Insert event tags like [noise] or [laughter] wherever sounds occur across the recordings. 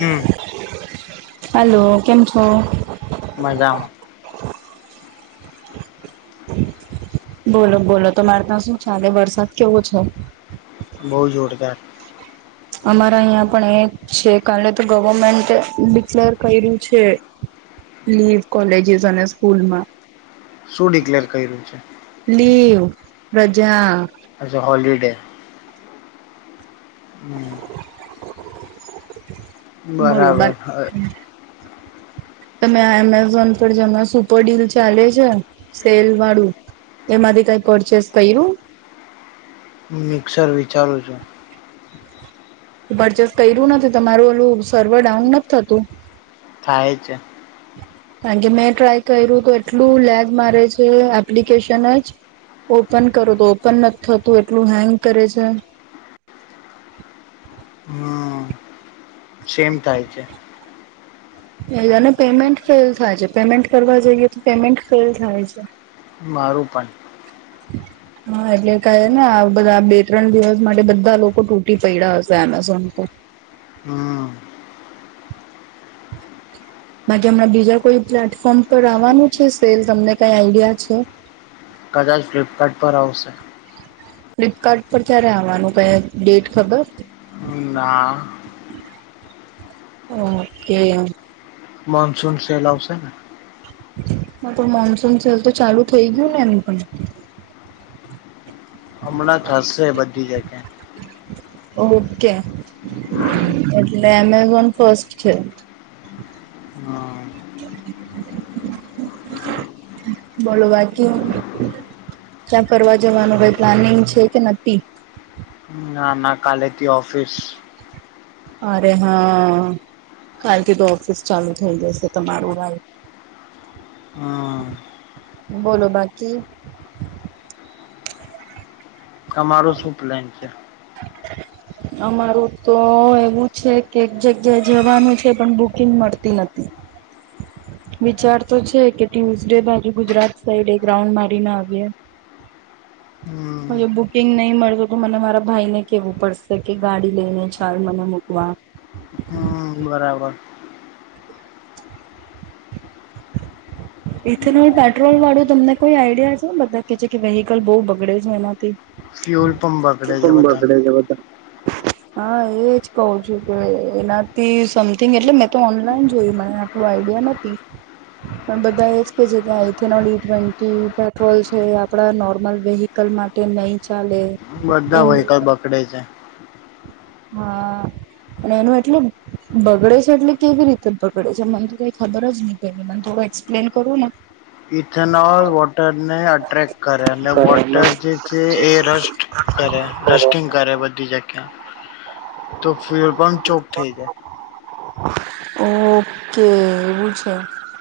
હમ hello કેમ છો મજામાં બોલો બોલો તમારે ત્યાં શું ચાલે વરસાદ કેવો છે બહુ જોરદાર અમારા અહં પણ એ છે કાલે તો ગવર્મેન્ટ ડિક્લેર કર્યું છે લીવ કોલેજીસ અને સ્કૂલ માં શું ડિક્લેર કર્યું છે લીવ રજા આ હોલીડે હમ બોલો બા બરાબર હ તમે એમેઝોન પર જમણા સુપરડીલ ચાલે છે સેલ વાળું એમાથી કઈ પર્ચેસ કયું મિક્સર વિચારું છું પરચેસ કર્યું નથી તમારું ઓલું સર્વર ડાઉન નથી થતું થાય છે કાર કે મેં ટ્રાય કર્યું તો એટલું લેઝ મારે છે એપ્લિકેશન જ ઓપન કરો તો ઓપન નથી થતું એટલું હેંગ કરે છે હા સેમ થાય છે અને પેમેન્ટ ફેલ થાય છે પેમેન્ટ કરવા જઈએ તો પેમેન્ટ ફેલ થાય છે મારું પણ હમ હા એટલે ને આ બધા બે ત્રણ દિવસ માટે બધા લોકો તૂટી પડ્યા હશે એમેઝોન પર હમ હ બાકી હમણાં બીજા કોઈ પ્લેટફોર્મ પર આવવાનું છે સેલ્સ તમને કઈ આઈડિયા છે કદાચ ફ્લિપકાર્ટ પર આવશે ફ્લિપકાર્ટ પર ત્યારે આવવાનું ડેટ ખબર ના ઓકે મોનસૂન ફલ આવશે ને હ તો મોનસૂન છેલ તો ચાલુ થઇ ગયું ને એમ પણ હમણાં હશે બધી જગ્યા ઓકે એટલે એમેઝોન ફસ્ટ છે હા [unintelligible] બોલો બાકી, ક્યાં ફ જવાનું કઈ પ્લાનિંગ છે કે નથી? ના ના કાલેથી ઓફિસ અરે હા કાલથી તો ઓફિસ ચાલુ થઇ જશે તમારું હમ બોલો બાકી? તમારો શું પ્લેન છે? [unintelligible] અમારું તો એવું છે કે એક જગ્યા જવાનું છે પણ બુકિંગ મળતી નથી [unintelligible] વિચાર તો છે કે ટ્યુઝડે બાજુ ગુજરાત સાઈડ એક રાઉન્ડ મારીને આવીએ હ હમ જો બુકિંગ નહી મળશે તો મને મારા ભાઈ ને કેવું પડશે કે ગાડી લઈને ચાલ મને મૂકવા હમ બરાબર હ ઇથેનોલ પેટ્રોલ વાળું તમને કોઈ આઈડિયા છે ને બધા કે જે કે વ્હિકલ બહુ બગડે છે એમાંથી? ફ્યુલ પંપ પકડે છે બધા હ હા એજ કહઉ છું કે એનાથી સમથિંગ એટલે મેં તો ઓનલાઈન જોયું મને આઈડિયા નથી પણ બધ કે જે ત્યાં ઇથેનોલ ઇ ટ્વેન્ટી પેટ્રોલ છે આપડા નોર્મલ વેહકલ માટે કે નહી ચાલે બધા એમ વહીકલ બકડે છે. હા અને એનું એટલું બગડે છે એટલે કેવી રીતે બગડે છે મને તો કઈ ખબર જ નહી પને મને થોડું એક્સપ્લેન કરુ ને? ઇથેનોલ વોટરને અટ્રેક કરે અને વોટર જે છે એ રસ્ટ કરે રસ્ટિંગ કરે બધી જગ્યા, તો ફ્યુલ પંપ ચોક થઈ જાય. [unintelligible] ઓકે એવું છે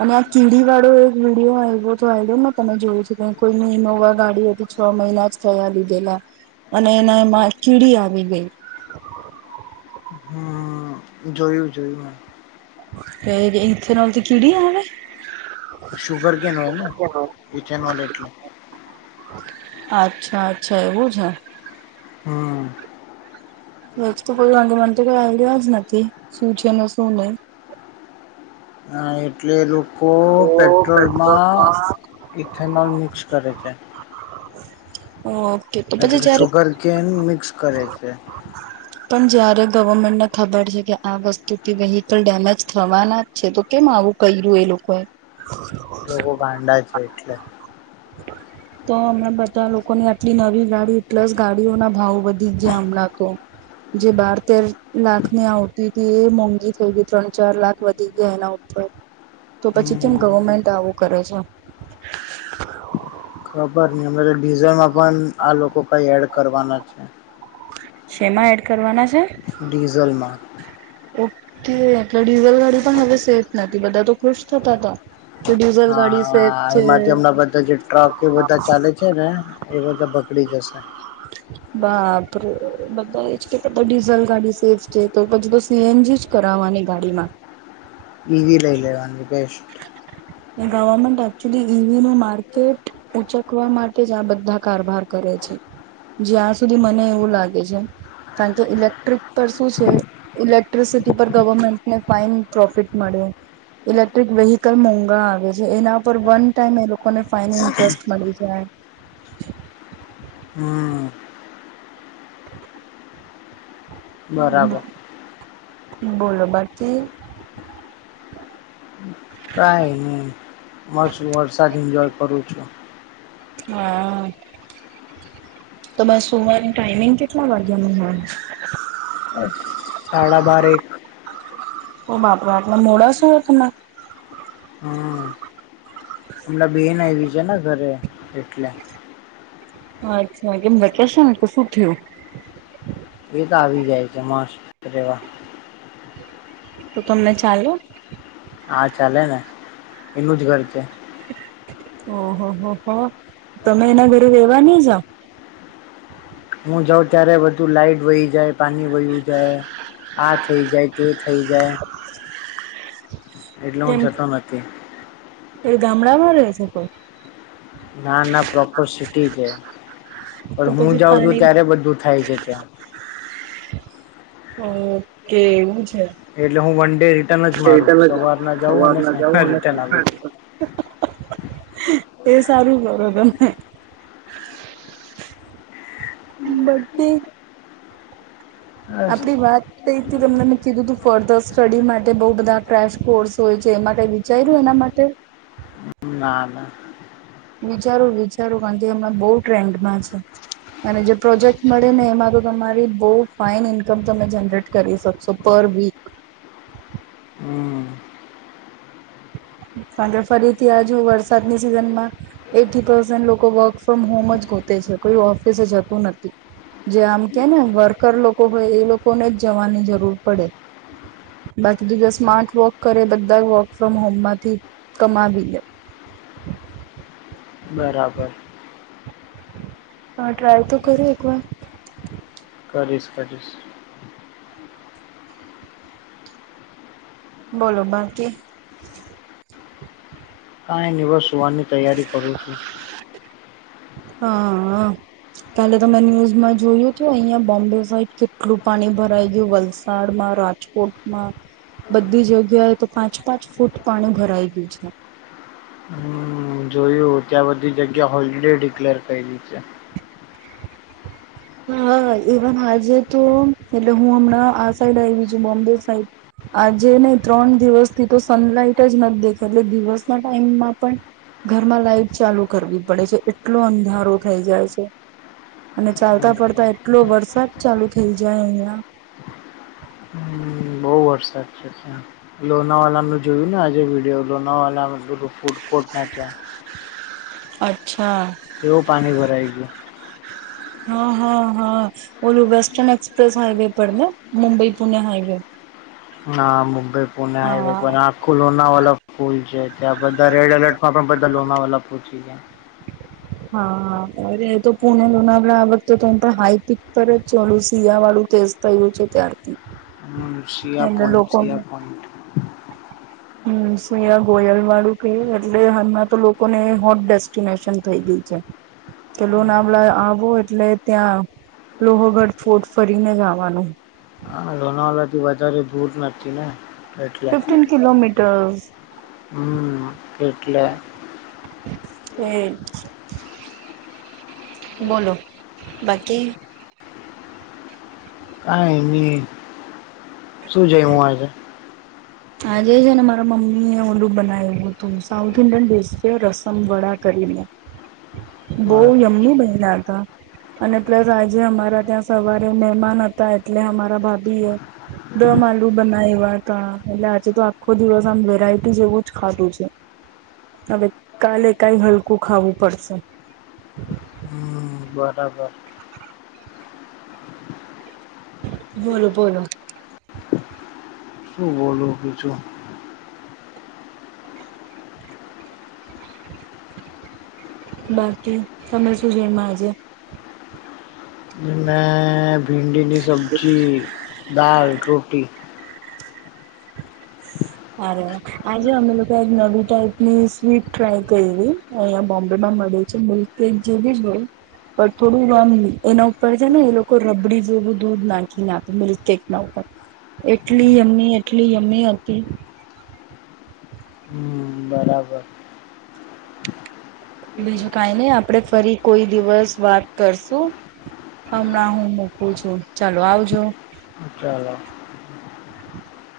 અને આ કીડી વાળો એક વિડિયો આવવો તો આ્યોને તમે જોયું છ કે કોઈની ઈનોવા ગાડી હતી, છ મહિના જ થયા લીધેલા અને એના એમાં કીડી આવી ગઈ હમ જોયું જોયું મે તે ઇથે ન તો કિડી આવે? સુુગર ગેન હોયને ઇથેનોલ એટલે અચ્છા અચ્છા એવું છે હ હમ વ તો પે મન તો કઈ આઈડિયા જ નથી સૂચનસું ન? એટલે લોકો ઓકે પેટ્રોલમાં ઇથેનોલ મિક્સ કરે છે હા ઓકે એટલે સુુગર કેન મિક્સ કરે છે. પણ જયારે ગવર્મેન્ટને ખબર છે કે આ વસ્તુથી વેહકલ ડેમેજ થવાના છે તો કેમ આવું કર્યું એ લોકો એ? લોકો ગાંડા છે એટલે [inaudible] તો હમણાં બધા લોકોની આટલી નવી ગાડી પ્લસ ગાડીઓના ભાવ વધી ગયા હમણાં તો જે બાર તેર લાખ ની આવતી હતી એ મોંઘી થઈ ગઈ ત્રણ ચાર લાખ વધી ગયા એ તો પછી કેમ હમ ગવર્મેન્ટ આવું કરે છે? ખબર નહી અમે તો ડીઝલમાં પણ આ લોકો કઈ એડ કરવાના છે. શેમાં એડ કરવાના છે? ડીઝલમાં ઓકે એટલે ડ્યુવેલ ગાડી પણ હવે સેફ નથી બધા તો ખુશ થતા હતા કે ડીઝલ હ ગાડી સેફ છે એમાંથી હમણાં બધા જે ટ્રક કે બધા ચાલે છે ને એ બધા બકડી જશે [inaudible] બાપરે બધા એજ કે ડીઝલ ગાડી સેફ છે તો પછી તો સીએનજી જ કરાવવાની ગાડીમાં ઈવી લઈ લેવાનું કેેશ [unintelligible] ગવર્મેન્ટ એકચુલી ઈવી નુ માર્કેટ ઉચકવા માટે જ આ બધા કારભાર કરે છે. જ્યાં સુધી મને એવું લાગે છે કારણ કે ઇલેક્ટ્રિક પર શું છે. ઇલેક્ટ્રિસિટી પર ગવર્મેન્ટને ફાઈન પ્રોફિટ મળે ઇલેક્ટ્રિક વેહકલ મો આવે છે એના પર વન ટાઈમ એ લોકોને ફાઇન ઇન્ટરેસ્ટ મળી જાય. હમ બરાબર હ બોલો બાકી કઈ નહી મસ્ત વરસાદ એન્જોય કરું છું. હા તો બસ સુવા ની ટાઈમિંગ કેટલા વાગ્યા નું હ સાડા બાર એક તો બાપા આટલા મોડા સુઓ તમે હા હમણાં બેન આવી છે ને ઘરે એટલે અચ્છા કેમ વેકેશન ને તો શું થયું? એ તો આવી જાય છે મા [unintelligible] લેવા તો તમને ચાલો હા ચાલે ને એનું જ ઘર છે. ઓહ હોહ તમે એના ઘરે રેવા નહી જાઓ? હું જાઉં ત્યારે બધુ લાઈટ વહી જાય, પાણી વયું જાય, આ થઈ જાય તે થઈ જાય એટલા હુ કેમ જતો નથી. એ ગામડા માં રહે છે કો ના ના પ્રોપર સિટી છે તો પણ હું પછી જાઉં છું પાણી ત્યારે બધું થાય છે ત્યાં ઓકે એવું છે.. એટલે હું વન ડે રિટર્ન જ મારું સવારના જાઉં અને સાંજ ના રિટર્ન આવે તે સારું કરો તમે બરતી આપડી છું વાત તેથી તમને મેં કીધું તું ફર્ધર સ્ટડી માટે બહુ બધા ક્રેશ કોર્સ હોય છે એમાં કઈ વિચાર્યું એના માટે ના ના વિચારું વિચારું કારણ કે હમણાં બહુ ટ્રેન્ડમાં છે. અને જે પ્રોજેક્ટ મળે ને એમાં તો તમારી બહુ ફાઈન ઈન્કમ તમે જનરેટ કરી શકશો પર વીક હમ અને ફરીથી આજુ વરસાદની સિઝન માં એટી પ્રેરસેન્ટ લોકો વર્ક ફ્રોમ હોમ જ ગોતે છે કોઈ ઓફિસે જતું નથી. જે આમ કે ને વર્કર લોકો હોય એ લોકોને જ જવાની જરૂર પડે. બાકી બીજા સ્માર્ટ વર્ક કરે બધા વર્ક ફ્રોમ હોમમાંથી કમાવી લે બરાબર. તમે ટ્રાય તો કરો? એકવાર. કરીશ કરીશ બોલો બાકી કાંઈ નહિ બસ સુવા ની તૈયારી કરું છું. હા હા પેલે તમે ન્યૂઝમાં જોયું તો અહિયા બોમ્બે સાઈડ કેટલું પાણી ભરાઈ ગયું વલસાડમાં, રાજકોટ કોટમાં બધી જગ્યાએ તો પાંચ-પાંચ ફૂટ પાણી ભરાઈ ગયું છે. હમ, જોય. ત્યા બધી જગ્યા હોલિડે ડિક્લેર કરી દી છે. હા, ઇવન હાજે તો એટલે હું હમણાં આ સાઈડ આવી છું, બોમ્બે સાઈડ. આજે નહીં, ત્રણ દિવસ થી તો સનલાઈટ જ નથી દેખાતા. એટલે દિવસના ટાઈમમાં પણ ઘરમાં લાઈટ ચાલુ કરવી પડે છે, એટલો અંધારો થઈ જાય છે. ચાલતા-પડતા એટલો વરસાદ ચાલુ થઇ જાય અહીં. હમ, બ. બહુ વરસાદ છે. લોનાવાલાનું જોયું ને? આજે વિડીયો લોનાવાલામા પુર કોટનાટવા. [unintelligible] અચ્છા. એવું પાણી ભરાય ગયુ. હા, હા, હા. ઓલું વેસ્ટર્ન એક્સપ્રેસ હાઈવે પર ને મુંબઈ- પુણે હાઈવે. હા, મુંબઈ, પુણે હાઈવે હા હા બના લોનાવાલા પુલ છે. ત્યાં બધા રેડ એલર્ટમાં પણ બધા લોનાવાલા પહોંચી જાય. હા, હા. અરે, એ તો પુણે-લોનાવાલા આ વખતે તો હું પણ હાઈપિક પર જ ચોલું શિયા વાળું તે પૈલી છે, તે આરતી. શિયા પોઈન્ટ, શિયા પોઈન્ટ. હમ, સિયા ગોયલવાળું કે, એટલે હમણાં તો લોકોને હોટ ડેસ્ટિનેશન થઈ ગયા છે. લોનાવલા આવો એટલે ત્યાં લોહગઢ ફોર્ટ ફરીને જવાનું. આનાથી વધારે ભૂર નથી ને. એટલે, ફિફ્ટીન કિલોમીટર્સ હમ, એટલે. હમ. [unintelligible] બોલો, બાકી. આવે ની, શું જમ્યા આજે? હા, જે છે ને, મારા મમ્મી એ ઓલું બનાવ્યું હતું. સાઉથ ઇન્ડિયન ડિેશ છે, રસમ વડા કરીને. બહુ યમી બનયા હતા. અને પ્લસ, આજે અમારા ત્યાં સવારે મહેમાન હતા, એટલે અમારા ભાભીએ દમ આલુ બનાવ્યા હતા. એટલે, આજે તો આખો દિવસ આમ વેરાઈટી જેવું જ ખાધું છે. હવે, કાલે કંઈ હલકું ખાવું પડશે. હમ. બરાબર. બોલો, બોલો. શું બોલો? તોક છું [unintelligible] બાકી, તમે શું જમ્યા આજે? હ. [unintelligible] ચીની સબ્જી, દાળ, રોટી. હ. [unintelligible] આજે અમે લોકો એક નવી ટાઈપની સ્વીટ ટ્રાય કરી, અહીંયા બોમ્બે માં મળી છે મુ [unintelligible] પણ થોડું આમ એના ઉપર છે ને એ લોકો રબડી જેવું દૂધ નાખી નાખે મિલ્કકેક ના ઉપર એટલી યમી એટલી યમી હતી. હમ, બરાબર. બીજું કઈ નહીં, આપડે ફરી કોઈ દિવસ વાત કરશું. હમણાં હું મૂકું છું, ચાલો આવજો. ચાલો